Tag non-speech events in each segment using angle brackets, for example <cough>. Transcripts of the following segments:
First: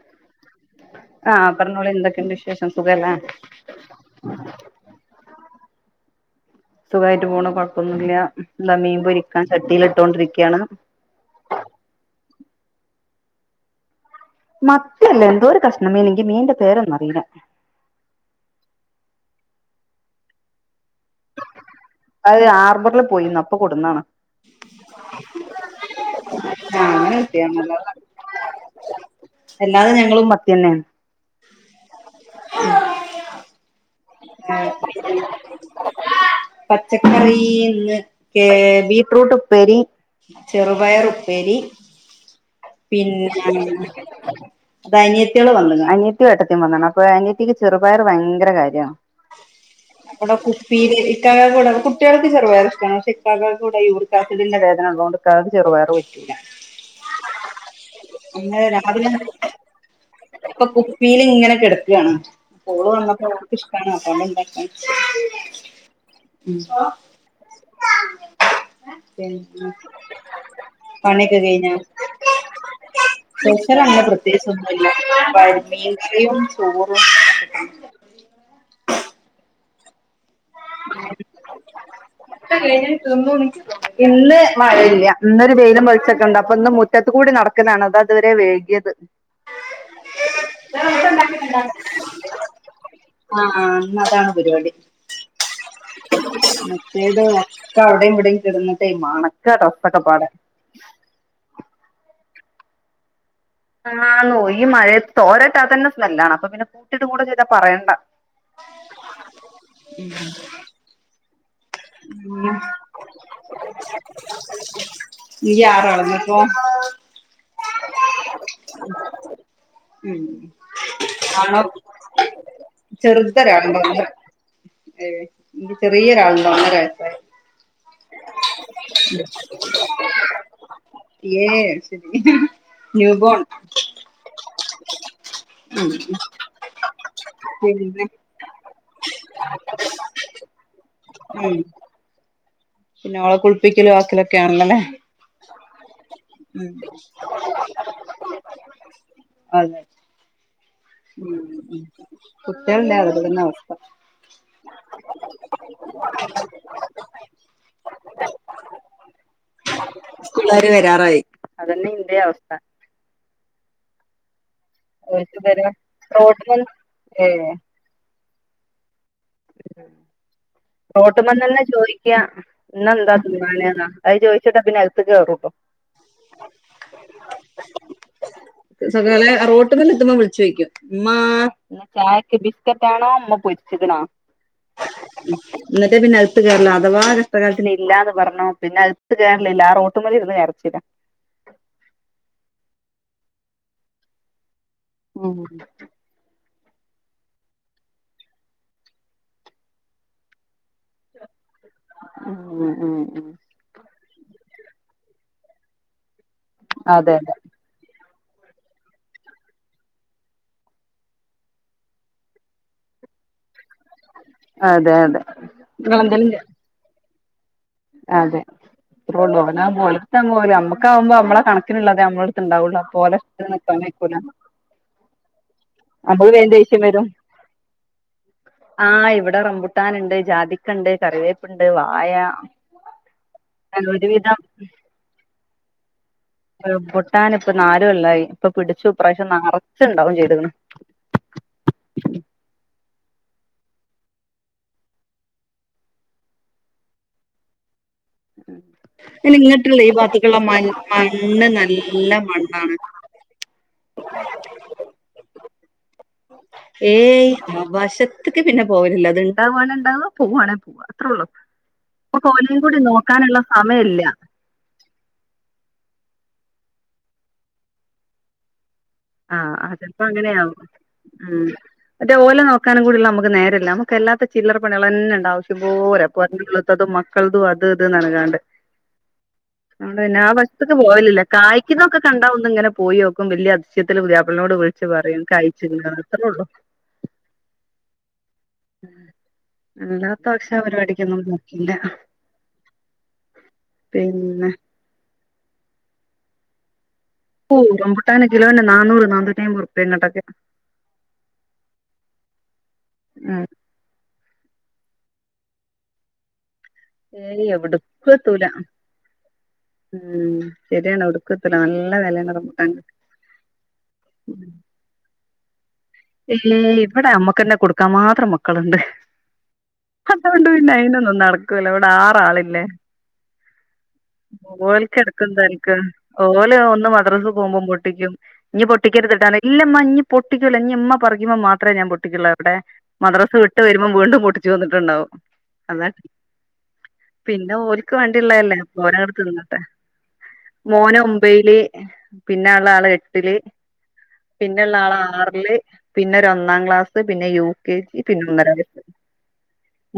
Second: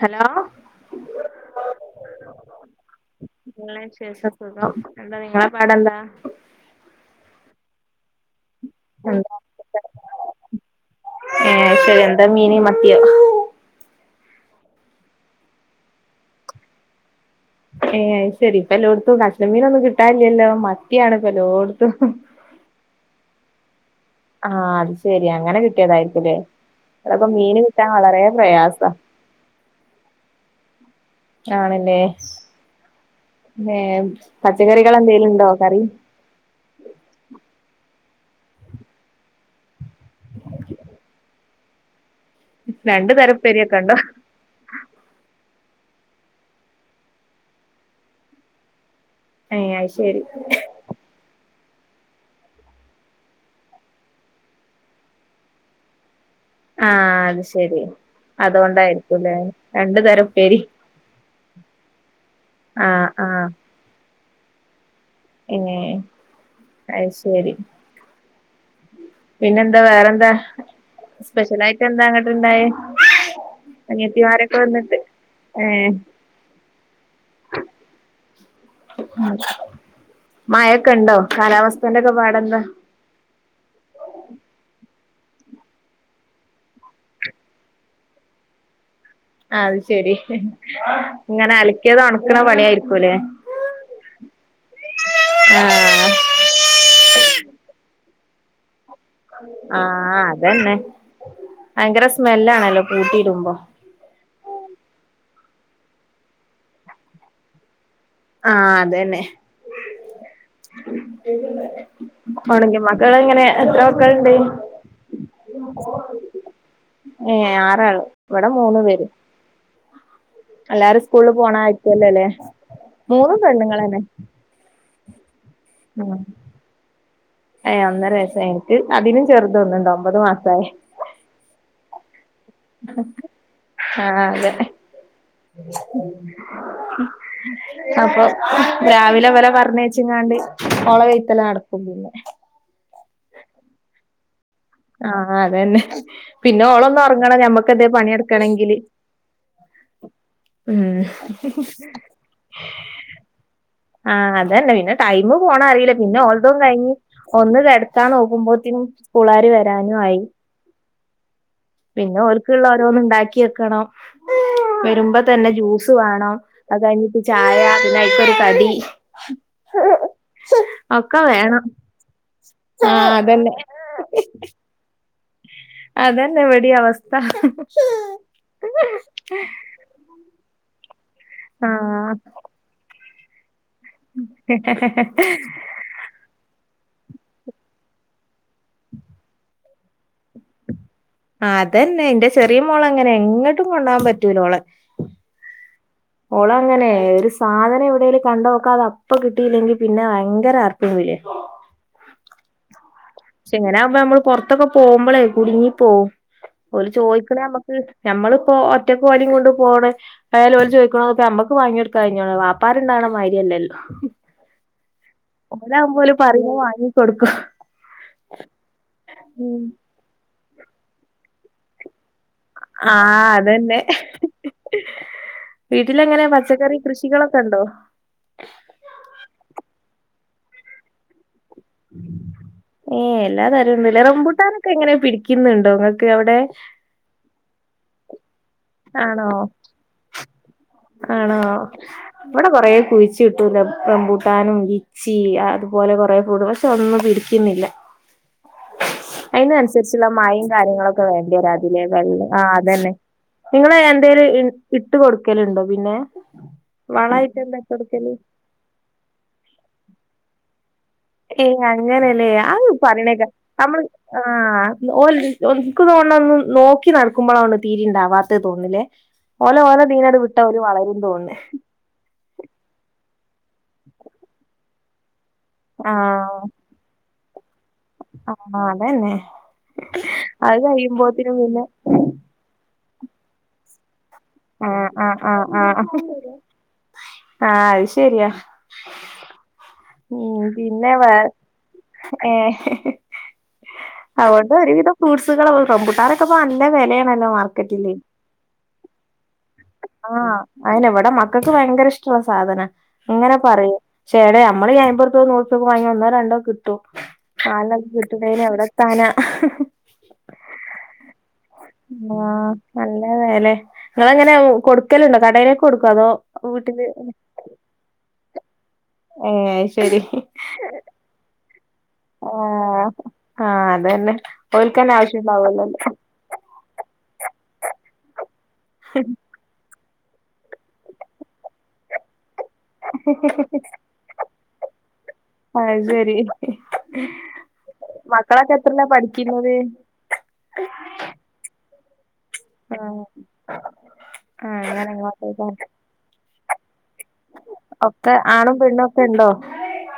Hello ആ പറഞ്ഞോളി എന്തെക്കെണ്ട് വിശേഷം സുഖല്ലേ? നല്ല വിശേഷം സുഖം എന്താ നിങ്ങളെ പാടെന്താ? സുഖമായിട്ട് പോണു കൊഴപ്പൊന്നുല്ല ഇതാ മീൻ പൊരിക്കാൻ ചട്ടീലിട്ടോണ്ടിരിക്ക്യാണ് ഏഹേ അയ്ശെരി എന്താ മീന് മത്ത്യോ? മത്തിയല്ല എന്തോ ഒരു കഷ്ണം മീന് ഇക് മീന്റെ പേരൊന്നും അറീല ഏയ് അയ്ശെരി ഇപ്പല്ലോട്ത്തും കഷ്ണം മീനൊന്നും കിട്ടാനില്ലല്ലോ മത്തിയാണ് ഇപ്പം എല്ലോട്ത്തും. അത് ഹാർബറിൽ പോയിന്ന് അപ്പൊ കൊണ്ടുന്നാണ്. ആഹ് അത്ശെരി അങ്ങനെ കിട്ടിയതായിരിക്കൂല്ലേ. ആഹ് അങ്ങനെ ഇവിടൊക്ക മീന് കിട്ടിയതാണല്ലോ കിട്ടാൻ വളരെ പ്രയാസാ അത് ഞങ്ങളും മത്തി തന്നേണ്. ആണല്ലേ ഏഹ് പച്ചക്കറികൾ എന്തെലും ഉണ്ടോ കറി പച്ചക്കറീ ഇന്ന് കേ ബീട്ട്റൂട്ടുപ്പേരി ചെറുപയറുപ്പേരി രണ്ടു പിന്നെ തരപ്പേരിയൊക്കെ ഉണ്ടോ അത് അനിയത്തികള് വന്ന്ണ്. അനിയത്തിം ഏട്ടത്തിം വന്നാണ്. അപ്പൊ അനിയത്തിക്ക് ചെറുപയറ് ഭയങ്കര കാര്യാണ്. <unintelligible> പീരീഡ് ഇക്കകൂടെ കുട്ടികൾക്ക് ചെറുപയറ് ഇഷ്ടമാണ്. പക്ഷെ ഇക്കാക്കിവിടെ യൂറിക്കാസിഡിന്റെ വേദന ഒള്ളകൊണ്ട് ക്കാക്ക് ചെറുപയറ് പറ്റില്ല. ആഹ് അത്ശരി അങ്ങെ രാവിലെ രണ്ടു തരം ഉപ്പേരി ഇപ്പൊ കുപ്പീലിങ്ങനെ കെടക്കാണ് മോള് ആഹ് വന്നപ്പോ ആഹ് ഓക്ക് ഇഷ്ടാണ്. അപ്പങ്ങട് ഇണ്ടാക്ക <unintelligible> അയ്ശരി പിന്നെ പിന്നെന്താ വേറെന്താ? പണിയൊക്കെ സ്പെഷ്യലായിട്ട് എന്താണവിടെണ്ടായെ? സ്പെഷ്യലങ്ങനെ പ്രത്യേകിച്ച് ഒന്നുല്ല. പരി ഏ മീൻകറിയും ചോറും. മഴൊക്കെണ്ടോ? കാലാവസ്ഥന്റൊക്കെ പാടെന്താ? <unintelligible> ഇന്ന് മഴയില്ല. ഇന്നൊരു വെയിലും വെളിച്ചൊക്കെണ്ട്. അപ്പൊ ഇന്ന് മുറ്റത്ത് കൂടി നടക്കുന്നാണ് അതാ ഇതുവരെ വൈകിയത്. <inaudible> ആഹ് അത് ശെരി. ഇങ്ങനെ അലക്കിയത് ഒണക്കണ പണിയായിരിക്കൂല്ലേ ആഹ് അതാണ് പരിപാടി ആഹ് മറ്റേത് ഒക്ക അവിടെയും ഇവിടെയും കെട്ന്നിട്ടെ മണക്കാ ആഹ് ഡ്രസ്സൊക്കെപ്പാടെ അതന്നെ ഭയങ്കര സ്മെല്ലാണല്ലോ കൂട്ടീടുമ്പോ ആണോ ഈ മഴയത്തോരേട്ടാ തന്നെ സ്മെല്ലാണ് അപ്പൊ പിന്നെ കൂട്ടിട്ട് കൂടെ ചെയ്താ പറയണ്ട. ആഹ് അതന്നെ ഉം ഒണങ്ങി. മക്കളെങ്ങനെ എത്ര മക്കള്ണ്ട്? ഇയ്യ് ആറളന്നപ്പോ ഏഹ് ആറാള് ഇവിടെ മൂന്ന് പേര് ഉം എല്ലാരും സ്കൂളില് പോണായിരിക്കൂല്ലോല്ലേ? ചെറുതൊരാളുംകൂടിണ്ട് ഏഹ് ചെറിയൊരാള് ഏയ് ഒന്നര വയസായിട്ട് അതിലും ചെറുതൊന്നുണ്ട് ഒമ്പത് മാസായെ ഏയ് ശരി ന്യൂബോൺ ആ അതെ ഉം പിന്നെ അപ്പൊ രാവിലെ ഇവരെ പറഞ്ഞയച്ചിങ്ങാണ്ട് ഓളെ വെയ്ത്തല ഉം നടക്കും പിന്നെ പിന്നെ ഓളെ കുളിപ്പിക്കലും ആക്കലൊക്കെ ആണല്ലൊല്ലേ ആഹ് അതന്നെ. പിന്നെ ഓളൊന്ന് ഒറങ്ങണം ഞമ്മക്ക് എന്തെലും പണിയെടുക്കണെങ്കില്. അതെ. ഉം ഉം കുട്ടികള്ണ്ടെ ഇതന്നെ അവസ്ഥ. ആഹ് അതന്നെ. പിന്നെ ടൈംമ് പോണതറിയില്ല. പിന്നെ ഓൾതോം കഴിഞ്ഞ് ഒന്ന് കെടത്താൻ നോക്കുമ്പഴത്തിനും സ്കൂളാര് വരാനും ആയി. പിള്ളര് വരാറായി അതന്നെ ഇന്റെ പിന്നെ അവസ്ഥ ഓൽക്കുള്ള ഓരോന്ന് ഇണ്ടാക്കി വെക്കണം. വരുമ്പോ ഓൽക്ക് തന്നെ ഇവരെ ജ്യൂസ് വേണം. റോട്ട്മന്ന് അത് കഴിഞ്ഞിട്ട് ഏഹ് ചായ പിന്നെ അയ്ക്കൊരു കടി ഒക്കെ വേണം റോട്ടുമെന്നന്നെ ചോദിക്കാ ഇന്ന് ആഹ് എന്താ അതന്നെ തിന്നാനേന്നാ. അത് ചോദിച്ചിട്ടാ പിന്നെ അക ത്ത് കേറുട്ടോ അതന്നെ ഇവിടേം അവസ്ഥ. <unintelligible> വിളിച്ച് ചോയ്ക്കും ഉമ്മാ ഇന്ന് ആഹ് ചായക്ക് ബിസ്ക്കറ്റ് ആണോ? ഉമ്മ പൊരിച്ച്ക്ക്ണാ? എന്നട്ട് പിന്നെ അകത്ത് കേറലാ അഥവാ കഷ്ടകാലത്തിന് ഇല്ലാന്ന് പറഞ്ഞോ പിന്നെ അകത്ത് കേറലില്ല. ആഹ് റോട്ടുമേലിരുന്ന് കരച്ചിലാ. അതന്നെ എൻ്റെ ചെറിയ മോള് അങ്ങനെയാ എങ്ങോട്ടും കൊണ്ടോകാൻ പറ്റൂലോളെ. ഉം ഓള് അങ്ങനെ ഒരു സാധനം എവടേലും കണ്ടാ ഓക്ക് അത് അപ്പ കിട്ടിയില്ലെങ്കി പിന്നെ ഭയങ്കര ആർപ്പും വിളിയാ. ഉം ഉം ഉം ക്ഷേ ഇങ്ങനെയാവുമ്പേ നമ്മള് പൊറത്തൊക്കെ പോമ്പോളേ കുടുങ്ങി പോവും. ഓല് അതെ ചോദിക്കണ നമ്മ ക്ക് ഞമ്മളിപ്പോ ഒറ്റക്ക് ഓലെകൊണ്ട് പോണ് എയാല് ഓല് ചോദിക്കണ പോലത്തെ നമ്മക്ക് വാങ്ങിടുക്കാൻ കഴിഞ്ഞേണു വാപ്പാര് ഉണ്ടാക്കണമാര്യല്ലല്ലോ. അതെ അതെ. ഓലാവുമ്പോല് ഇങ്ങളെന്തേലും പറഞ്ഞ വാങ്ങിക്കൊടുക്കും. അതെ ഇത്രേള്ളു <unintelligible> നമ്മക്കാവുമ്പോ നമ്മളെ കണക്കിനുള്ളതേ നമ്മ ട്ട്ണ്ടാവുള്ളു ആ അപ്പോ ഓലെ ഇഷ്‌ടം നിക്കാനെക്കൂല. വീട്ടിലെങ്ങനെയാ പച്ചക്കറി കൃഷികളൊക്കെണ്ടോ? ആഹ് ഇവിടെ റംബുട്ടാന്ണ്ട്, ജാതിക്കണ്ട്, കറിവേപ്പ്ണ്ട്, വായ ഏഹ് എല്ലാ തരം ഉണ്ടല്ലേ. ഒരുവിധം റംബൂട്ടാനൊക്കെ എങ്ങനെ പിടിക്കുന്നുണ്ടോ ഇങ്ങക്ക് അവടെ? റംബൂട്ടാന് ഇപ്പ നാലുകൊല്ലായി. ഇപ്പോ പിടിച്ചു ഈ ആണോ പ്രാശ്യം നെറച്ചുണ്ടാവും ചെയ്തേക്ക്‌ണ്. ആണോ ഇവടെ കൊറേ കുഴിച്ചിട്ടു റം റംബൂട്ടാനും ലി ച്ചീ അതുപോലെ കൊറേ ഫ്രൂട്ട് പക്ഷെ ഒന്നും പിടിക്കുന്നില്ല. പിന്നെ ഇങ്ങട്ടുള്ള ഈ അയ്നനുസരിച്ചുള്ള ഭാഗത്ത്ക്കുള്ള മഴേം മ കാര്യങ്ങളൊക്കെ മണ്ണ് വേണ്ടെവരാ അതിലേ നല്ല വെള്ള ആഹ് മണ്ണാണ് അതന്നെ. നിങ്ങള് എന്തേലും ഇൺ ഇട്ട് കൊടുക്കലുണ്ടോ പിന്നെ? ഏയ് വളായിട്ട് എന്താ ആഹ് ഇട്ട് കൊടുക്കല്? വശത്ത്ക്ക് പിന്നെ പോകലില്ല. അത് ഇണ്ടാവാണേ ഇണ്ടാവ പോവാണേ പോവാ. അത്രേ ഉള്ളൂ ഏയ് അങ്ങനെല്ലേ ഇപ്പൊ ഓലേം അത് കൂടി പറണേ കേക്കാം. നോക്കാനുള്ള നമ്മള് സമയല്ല ആഹ് ഓല് എനിക്കു തോന്നോണോന്ന് നോക്കി നടക്കുമ്പോളാണ് തീരെ ഇണ്ടാവാത്ത് തോന്ന്ല്ലേ. ഓലെ ആഹ് ഓല്ടെ ചെലപ്പോ ഇതീന് വിട്ട അങ്ങനെയാവും ഓര് വളരും തോന്നേ. ഉം മറ്റേ ഓലെ നോക്കാനും കൂടിള്ള നമുക്ക് നേരല്ല. നമുക്ക് അല്ലാത്ത ചില്ലറ പണികളന്നെണ്ടാവും ഇഷ്‌ടം പോലെ ആഹ് <inaudible> തതും മക്കളതും അത് ഇത് നനകാണ്ട്. ആഹ് അതന്നെ. അതുകൊണ്ടന്നെ ആഹ് അത് വശത്ത്ക്ക് പോവലില്ല. കഴിയുമ്പോത്തിനും പിന്നെ കായ്ക്കുന്നതൊക്കെ കണ്ടാ ഒന്ന് ഇങ്ങനെ പോയി നോക്കും വല്യ അ തിശയത്തില് പുതിയപ്പളേനോട് വിളിച്ച് ആഹ് ആഹ് പറയും ആഹ് ആഹ് കായ്ച്ച്ക്കണ്. അത്രേള്ളൂ. ആഹ് അത് ശെരിയാ. അല്ലാത്ത ഉം ഭക്ഷണ പിന്നെ വേ പരിപാടിക്കൊന്നും പോക്കില്ല ഏഹ് പിന്നെ അതുകൊണ്ട് ഒരുവിധം ഫ്രൂട്ട്സുകള് റംമ്പുട്ടാനൊക്കെ നല്ല വെലയാ. ഓഹ് റംമ്പൂട്ടാന് കിലോന് നാനൂറ് നാനൂറ്റയ്മ്പത് റു ആഹ് അയിന് ഇവടെ മക്കക്ക് ഭയങ്കര ഇഷ്ടമുള്ള സാധനാ. ഇങ്ങനെ ഉം പറയും ശ്ശേടേ അമ്മള് ഈ അമ്പതു നൂറുപ്പയ്ക്കൊക്കെ വാങ്ങിയാ ഒന്നോ രണ്ടോ കി ട്ടും ഏയ് നലെണ്ണൊക്കെ എവ്ട്ക്കും കിട്ടുന്നേന് എത്തൂല എവടെത്താനാ. ഉം ശരിയാണ് എവ്ട്ക്കും എത്തൂല നല്ല വെലേണ് ആഹ് റംബുട്ടാന് നല്ല വേലെ ഞാന് റ്റം കൊടുക്കല്ണ്ടോ കടേല് കൊടുക്വോ അതോ ഏയ് വീട്ടില് ഇവിടെ ഞമ്മക്കന്നെ കൊടുക്കാൻ മാത്രം മക്കള്ണ്ട് ഏഹ് അത് ശരി അതുകൊണ്ട് പിന്നെ അയ്നൊന്നും നടക്കൂലാ ഇവിടെ ആറാളില്ലേ ആഹ് ആഹ് അതന്നെ ഓൽക്കന്നെ ഓൽക്കെടുക്കും തനിക്ക് ആവശ്യണ്ടാവല്ലോലേ ഓല് ഒന്ന് മദ്റസ പോകുമ്പോം പൊട്ടിക്കും ഇനി പൊട്ടിക്കരുത്ട്ടാ ഇല്ല്മ്മ ഇനി പൊട്ടിക്കൂല്ല ഇനിയ്മ്മ പറയ്മ്പോ മാത്രേ ഞാൻ പൊട്ടിക്കുള്ളൂ എവിടേ മദ്റസ വിട്ട് വരുമ്പോം വീണ്ടും പൊട്ടിച്ചു വന്നിട്ട്ണ്ടാവും അത് അതെ ശരി പിന്നെ ഓൽക്ക് മക്കളൊക്കെ വേണ്ടിയ്ള്ളയല്ലേ എത്രയിലാ അപ്പോരങ്ങട് പഠിക്കുന്നത് തിന്നട്ടെ മോനൊമ്പയ്ല് പിന്നള്ളാള് ആഹ് എട്ടില് ആഹ് അങ്ങനെ പിന്നള്ളാള് അങ്ങോട്ടേക്കാ ആറില് പിന്നൊരൊന്നാം ക്ലാസ് ത്ത്പിന്നെ യൂ കെ ജീ ഒക്കെ ആണും പിന്നൊന്നരവയസ് പെണ്ണും ഒക്കെ ഉണ്ടോ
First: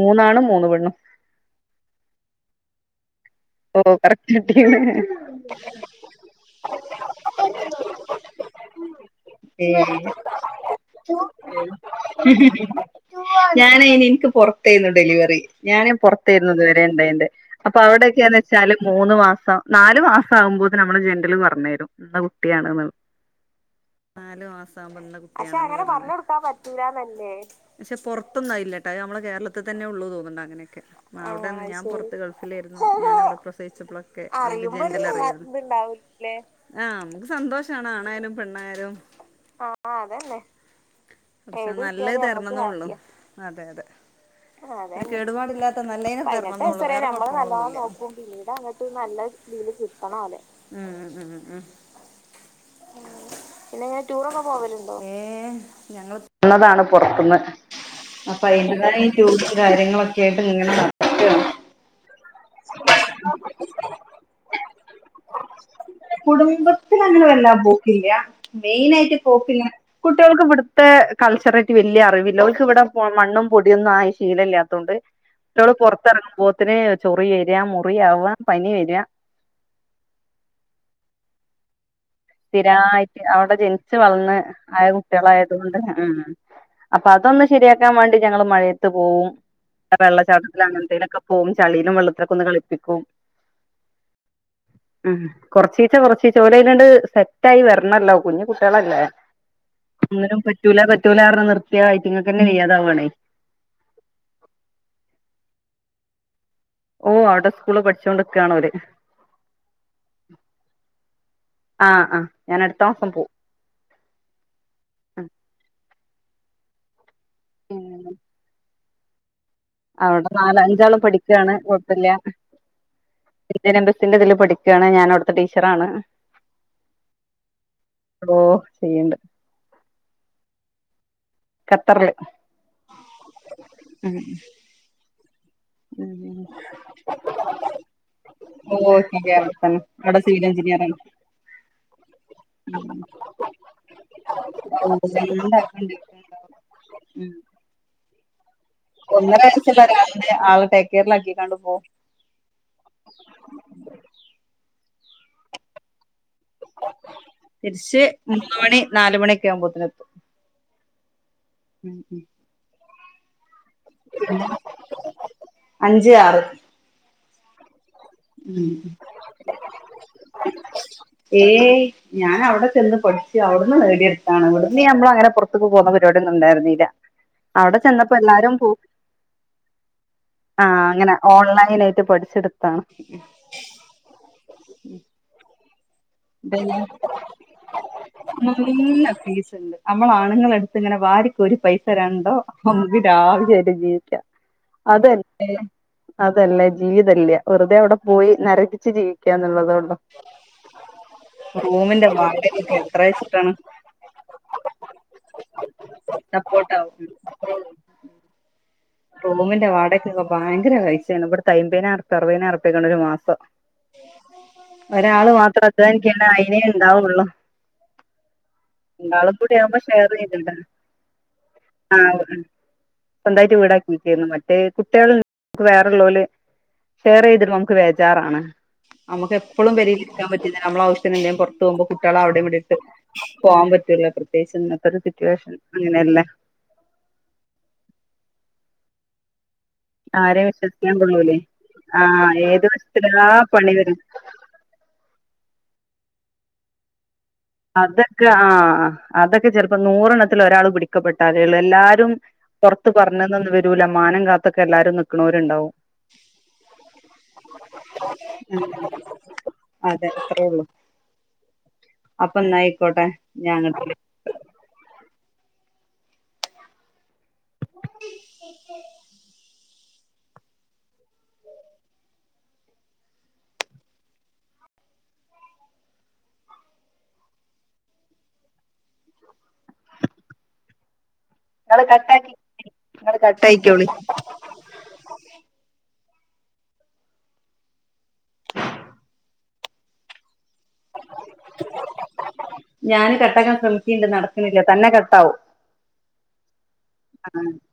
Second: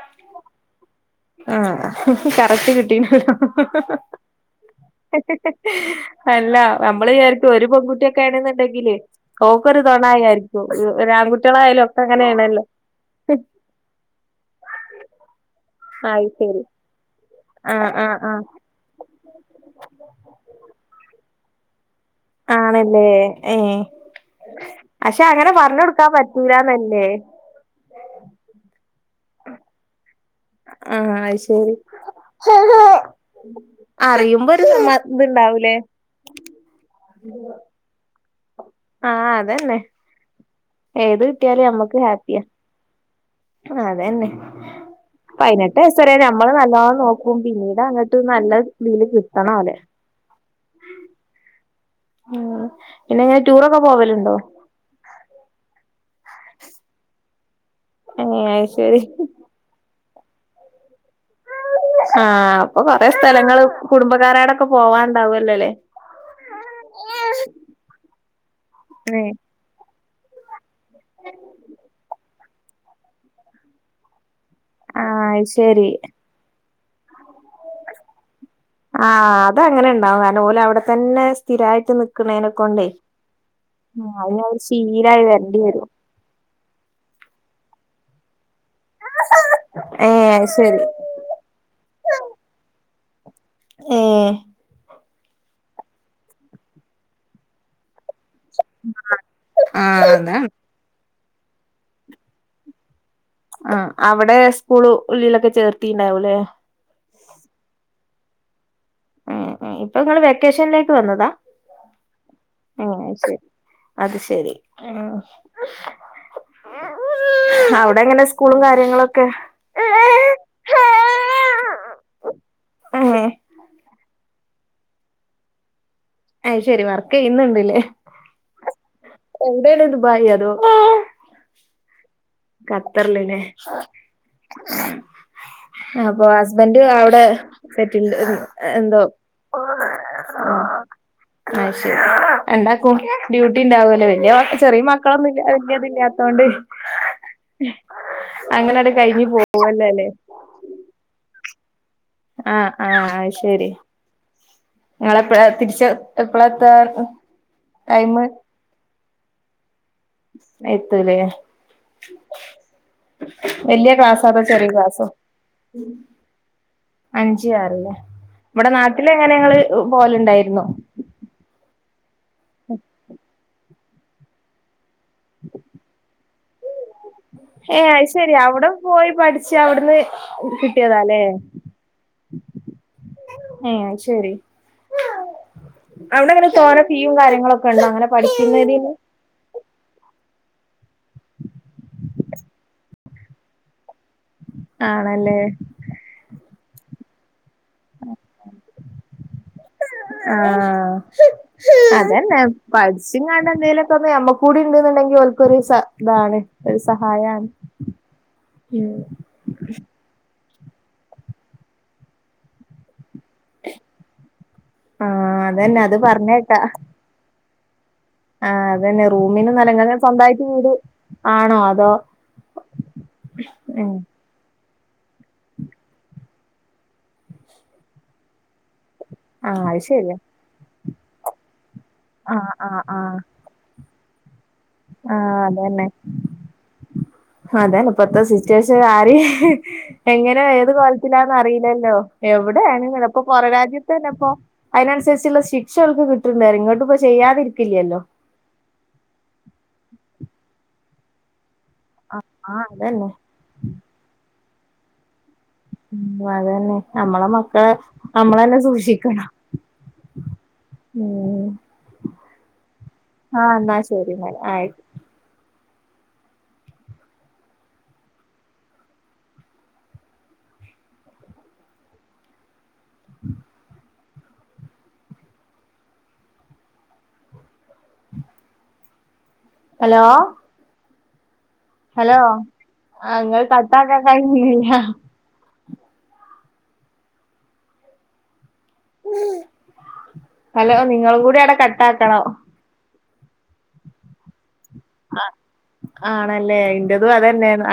മൂന്നാണും മൂന്ന് പെണ്ണും ആഹ് കറക്റ്റ് കിട്ടീൺണ്ടല്ലോ ഓഹ് കറക്റ്റ് കിട്ടീ അല്ല നമ്മള് വിച്ചാരിക്കും ഒരു പെൺകുട്ടിയക്കെയാണെന്ന്ണ്ടെങ്കിലേ ഓക്കൊരു തൊണ ഏഹ് ആയാരിക്കും ഒരു ഒര് ആൺകുട്ടികളായാലും ഒക്കെ അങ്ങനെയാണല്ലോ ഞാനെ അയ്നെനിക് പൊറത്തേര്ന്നു ഡെലിവറി ഞാനെ അയ് പൊറത്തേര്ന്നു ശരി ഇത് വരെണ്ടായേണ്ടെ അപ്പ ആഹ് ആഹ് അവ്ടെക്കെയാണെ ആഹ് നാല് മൂന്ന് മാസം നാല് മാസം ആകുമ്പോത്ത്‌ന് നമ്മളെ ജെന്റല് പറഞ്ഞരും ആണല്ലേ ഏഹ് നാല് മാസം ആകുമ്പം ഇന്ന കുട്ടിയാണ് പക്ഷെ അങ്ങനെ പറഞ്ഞ് കൊടുക്കാൻ പറ്റൂലന്നല്ലേ പക്ഷെ പൊറത്തൊന്നും ആയില്ലാട്ട ഞമ്മള് കേരളത്തി തന്നെ ഉള്ളൂ തോന്നുന്ന്ണ്ട് അങ്ങനെയെക്കെ ആഹ് അത് അവിടെന്ന് ശരി ഞാൻ പൊറത്ത് ഗൾഫിലാരുന്നു ഞാൻ അവിട് പ്രസവിച്ചപ്പോളൊക്കെ അറിയുമ്പോ ഒരു സമാ ഇത്ണ്ടാവൂലേ അറിയുമ്പോര്ത്ണ്ടാവൂലേ ആഹ് നമ്മക്ക് സന്തോഷാണ് ആണയാലും പെണ്ണായാലും ആഹ് അതന്നെ ആഹ് അതന്നെ ഏത് കിട്ടിയാലും നമ്മക്ക് നല്ലത് ഹാപ്പിയാ തരണേന്നെ ഒള്ളൂ അതെ അതെ അതന്നെ പിന്നെ പതിനെട്ട് കേടുപാടില്ലാത്ത വയസ്സ് വരെ നല്ലയ്നെ നമ്മള് തെരണെന്ന്ള്ളൂ വേറെ പ്രശ്നോന്നൂല്ല പതിനെട്ട് വയസ്സ് വരെ നല്ലോണം ഞമ്മള് നോക്കും നല്ലോണം പിന്നീട് നോക്കും അങ്ങട്ട് നല്ല രീതി കിട്ടണം ഓലെ ക്കൊണോലെ ഉം ഉം ഉം ഉം ഉം ഉം പിന്നെങ്ങനെ ടൂറൊക്കെ പോവലുണ്ടോ കൊറേ ഞങ്ങള് വന്നതാണ് പൊറത്ത്‌ന്ന് ഏഹ് അപ്പൊ അത് ശരി അയ്ന്റെതായ ക്യുരിയൊ കാര്യങ്ങളക്കെയായ്ട്ട് ഇങ്ങനെ നടക്ക്യാണ് ആഹ് അപ്പൊ കൊറെ സ്ഥലങ്ങള് കുടുംബക്കാരടക്കെ പോവാൻണ്ടാവല്ലോല്ലേ കുടുംബത്തിലങ്ങനെ വെല്ലാ പോക്കില്ല്യാ മെയിനായിട്ട് ഏഹ് പോക്കി കുട്ടികൾക്ക്‌വിട്ത്തേ കൾച്ചറായ്ട്ട് വല്യ അറിവില്ല ഓൽക്ക്‌വ്ടെപ്പോ മണ്ണും പൊടിയൊന്നും ആയ് ശീലല്ല്യാ ത്തോണ്ട് ആഹ് അത് കുട്ടികള് ശരി പൊറത്തെറങ്ങുമ്പോത്തിന് ചൊറി വര്യാ മുറിയാവ്വാ പനി വര്യാ ആഹ് അതങ്ങനെണ്ടാവും കാരണം ഓലവ്ടെ തന്നെ സ്ഥിരായ്ട്ട് നി സ്ഥിരായിട്ട് അവിടെ ജനിച്ച് വളർന്ന് അതിനൊരു ആയ ശീലായി വരേണ്ടി കുട്ടികളായതുകൊണ്ട് വരും. ഉം ഉം അപ്പൊ അതൊന്ന് ശരിയാക്കാൻ വേണ്ടി ഞങ്ങള് മഴയത്ത് പോവും ഏഹ് അത് ശരി. വെള്ളച്ചാട്ടത്തിലങ്ങനത്തേലക്കെ പോവും ചളിലും വെള്ളത്തിലൊക്കൊന്ന് കളിപ്പിക്കും ഏഹ് ഉം കൊറച്ചീച്ച കൊറച്ചീച്ച ഓലയ്ലാണ്ട് സെറ്റായ് വരണല്ലോ കുഞ്ഞു കുട്ടികളല്ലേ ഒന്നിനും പറ്റൂല പറ്റൂലറഞ്ഞ് നിർത്തിയാ ആയിറ്റങ്ങക്കന്നെ വെയ്യാതാവാണേ ആഹ് അവിടെ സ്കൂളു ഉള്ളിലൊക്കെ ചേർത്തിണ്ടാവൂല്ലേ ഓഹ് അവിടെ സ്കൂള്ല് പഠിച്ചോണ്ട്ക്കാണ് ഓര് ഏഹ് ഏഹ് ഇപ്പഇങ്ങള് വെക്കേഷൻലേക്ക് വന്നതാ ആഹ് ആഹ് ഞാൻ അടുത്ത ഏഹ് മാസം പോവും അത്ശെരി അത്ശെരി ഉം അവ്ടെ എങ്ങനെ സ്കൂളും കാര്യങ്ങളൊക്കെ അവടെ നാലഅഞ്ചാളും പഠിക്കാണ് കാെഴപ്പല്യാ ഏഹ് ഇന്ത്യൻ എംബസ്സിന്റെ ഇതില് പഠിക്കാണ് ഞാന് അവ്ട്ത്തെ ടീച്ചറാണ് ഹ് അത്ശെരി വർക്കെയ്യ്ന്ന്ണ്ട്ലേ ഓ ഹസ് ചെയ്യണ്ട് എവിടേണ് ദുബായിയോ അതോ ഖത്തർല് ഖത്തർല് ലെ അപ്പാെ ഉം ഹസ്ബെന്റ് അവടെ സെറ്റിൽഡ് ഹ് എ ഓ എന്തോ ശരിയാ അവിടെത്തന്നെ ആഹ് അവിടെ മളേ സിവിൽ എഞ്ചിനിയറാണ് അത്ശെരി രണ്ടാക്കും ഡ്യൂട്ടി ഉണ്ടാവോലൊ വെല്യേമക്ക ചെറിയ മക്കളൊന്നും ഇല്യ വെല്ല്യേ ഇത് ല്യാ താേണ്ടൈ കൊർച്ച് ഇഹ് അങ്ങനെട് കഴിഞ്ഞു ഒന്നര പോവല്ലോ വയസ്സ്ള്ള അല്ലേ <unintelligible> ആളെ ടേക്കേറിലാക്കികാണ്ട് പോവും ആഹ് ആഹ് അത് ശെരി ഇങ്ങളെപ്പെഴാ തിരിച്ച് എപ്പളാ എത്താ തിരിച്ച് ടൈമ് മൂന്ന് മണി നാല് മണിയെക്കെ ആവുമ്പോത്തിന് എത്തും ആഹ് എത്തൂലേ ഉം ഉം വെല്യേ ക്ലാസ്സോ അതോ ചെറിയ ക്ലാസ്സോ അഞ്ച് ആറ് അഞ്ച് ആറ്ലെ ഇവടെ ഉം നാട്ടില് എങ്ങനെ ഇങ്ങള് പോവല് ഇണ്ടായിര്ന്നോ ഏയ് ഞാന് അവടെ ചെന്ന് പഠിച്ച് അവ്ട്ന്ന് നേടിയത് ആഹ് ഇവ്ട്ന്ന് ഞമ്മള് അങ്ങനെ പാെർത്ത്ക്ക് പോവുന്ന പരിവാടിയൊന്നും ഇണ്ടാര്ന്നില ഏഹ് അത്ശെരി അവ്ടെ പോയി പഠിച്ച് അവ്ട്ന്ന് ആ അങ്ങനെ കിട്ടിയതാല്ലേ ഓൺലൈനായിട്ട് പഠിച്ചെടുത്താണ് ഏഹ് അത്ശെരി ഡൈഞ്ഞോ ഉണ്ടോ അങ്ങനെ പഠിക്കുന്നതിന് നല്ല ഫീസ്ണ്ട് അമ്മളെ ആണ്ങ്ങളെര്ത്ത് ഇങ്ങനെ വാരിക്കോരി പൈസതെരാൻ ഉണ്ടോ ഹംമ്പി ടാവിരിയായിട്ട് ജീവിക്കാ ആണല്ലേ അതെല്ലേ അതെല്ലെ ജീവിതം ഇല്യ വെറ്തെ അവടെ പോയി നരകിപ്പിച്ച് ജീവിക്കാ എന്ന്ള്ളത്കൊണ്ടോ? ആഹ് അതെന്നെ വാടകക്കൊക്കെ എത്ര പഠിച്ച്ങ്ങാണ്ട് വെച്ചിട്ടാണ് എന്തേലാെക്കെ ഒന്ന് ഞമ്മക്കൂടി ഇണ്ട്ന്ന് ഇണ്ടെങ്കി ഓൽക്കൊര് സ ഇതാണ് ഒര് ടൗട്ട് ഇണ്ട് പിരാന്ത് ഇക്ക് റൂമിന്റെ വാടകകാെക്കെ ഭയങ്കര റൈറ്റാണ് ഇവ്ട്ത്തെ ഐമ്പൈനാറുപ്യ അർവൈനാറുപ്യ ഒക്കെണ്ട് ഒര് മാസം ഒരാള് ആഹ് മാത്രം അതന്നെ അത് അധ്വാനിക്ക്യാണേ പറഞ്ഞേക്കാ ഐനേ ഇണ്ടാവാെള്ളു ആഹ് അതന്നെ രണ്ടാളും റൂമിന് കൂടി നല്ല ആവുമ്പാെ ഇങ്ങക്ക് സ്വന്തായിട്ട് ഷെയറീത്ടാ വീട് ആണോ അതോ ആഹ് ഇണ്ട് ഉം സ്വന്തായിറ്റ് ഉം വീടാക്കീറ്റ് ഇന്ന് മറ്റെത് കുട്ട്യേള്ക്ക് വേറെ ഇള്ളോല് ഷെയറീത് ഇട്മ്പൊ അമ്മക്ക് വേജാറാണ് അമ്മക്ക് ആഹ് എപ്പളും അത് പേരീല് ശരിയാ ഇരിക്കാം പറ്റില്ല നമ്മള്ആവശ്യത്തിന് എന്തെങ്കിലും പാെർത്ത് പോവുമ്പാെ കുട്ട്യോളെ അവടിം ആഹ് ഇവടിം ഇട്ട് ആഹ് ആഹ് പോവാംപറ്റൂല പ്രത്യേകിച്ച് ഇന്നത്തെ ഒര് സിറ്റുവേഷൻസ് അങ്ങനെയല്ലെ അതെന്നെ ഇപ്പത്തെ സിറ്റുവേഷൻ ആരിം ഇഹ് എങ്ങനെ ആരെ ഏത് വിശ്വസിക്കാൻ കോൽത്തിലാന്ന് കൊള്ളൂലേ അറീലല്ലോ ആഹ് ഏത് എവ്ടേണ് ചെലപ്പൊ വശത്തിലാ പാെറ പണി രാജ്യത്ത് വരും തന്നെ ഇപ്പൊ ഐനൻസരിച്ച്ള്ള ശിക്ഷ ഓൽക്ക് കിട്ട്ണ്ട്അറിം ഇങ്ങട്ടും ഇപ്പൊ ചെയ്യാതിരിക് അതൊക്കെ ആഹ് അതൊക്കെ ചെലപ്പോ നൂറ് എണ്ണത്തില് ഒരാള് പിടിക്കപ്പെട്ടാലെയുള്ളൂ. എല്ലാ രും ആഹ് പുറത്ത് അതന്നെ പറഞ്ഞന്നൊന്നും വരൂല. മാനം കാത്തൊക്കെ എല്ലാരും നിക്ക്ണോരുണ്ടാവും. ഉം അതന്നെ നമ്മളെ മക്കളെ നമ്മളന്നെ സൂക്ഷിക്കണം. അതെ. അത്രേ ഉള്ളൂ. ഉം അപ്പൊ എന്നായിക്കോട്ടെ ആഹ് ഞാൻ എന്നാ അങ്ങട്ട് വിളി ശെരിയെന്നാല് ആയി <unintelligible> ഹലോ. നിങ്ങള് ഹലോ കട്ടാക്കി നിങ്ങള് ആഹ് ഇങ്ങൾ കട്ടായിക്കോളി കട്ടാക്കാൻ കഴഞ്ഞില്ല. ഹലോ നിങ്ങള് കൂടി അവിടെ കട്ട് ആക്കണം. ഞാന് കട്ടാക്കാൻ ശ്രമിക്കണ്ട്. നടക്കണില്ല. തന്നെ കട്ടാവും. ആണല്ലേ ഇന്റതും ആഹ് അതന്നെയാണ്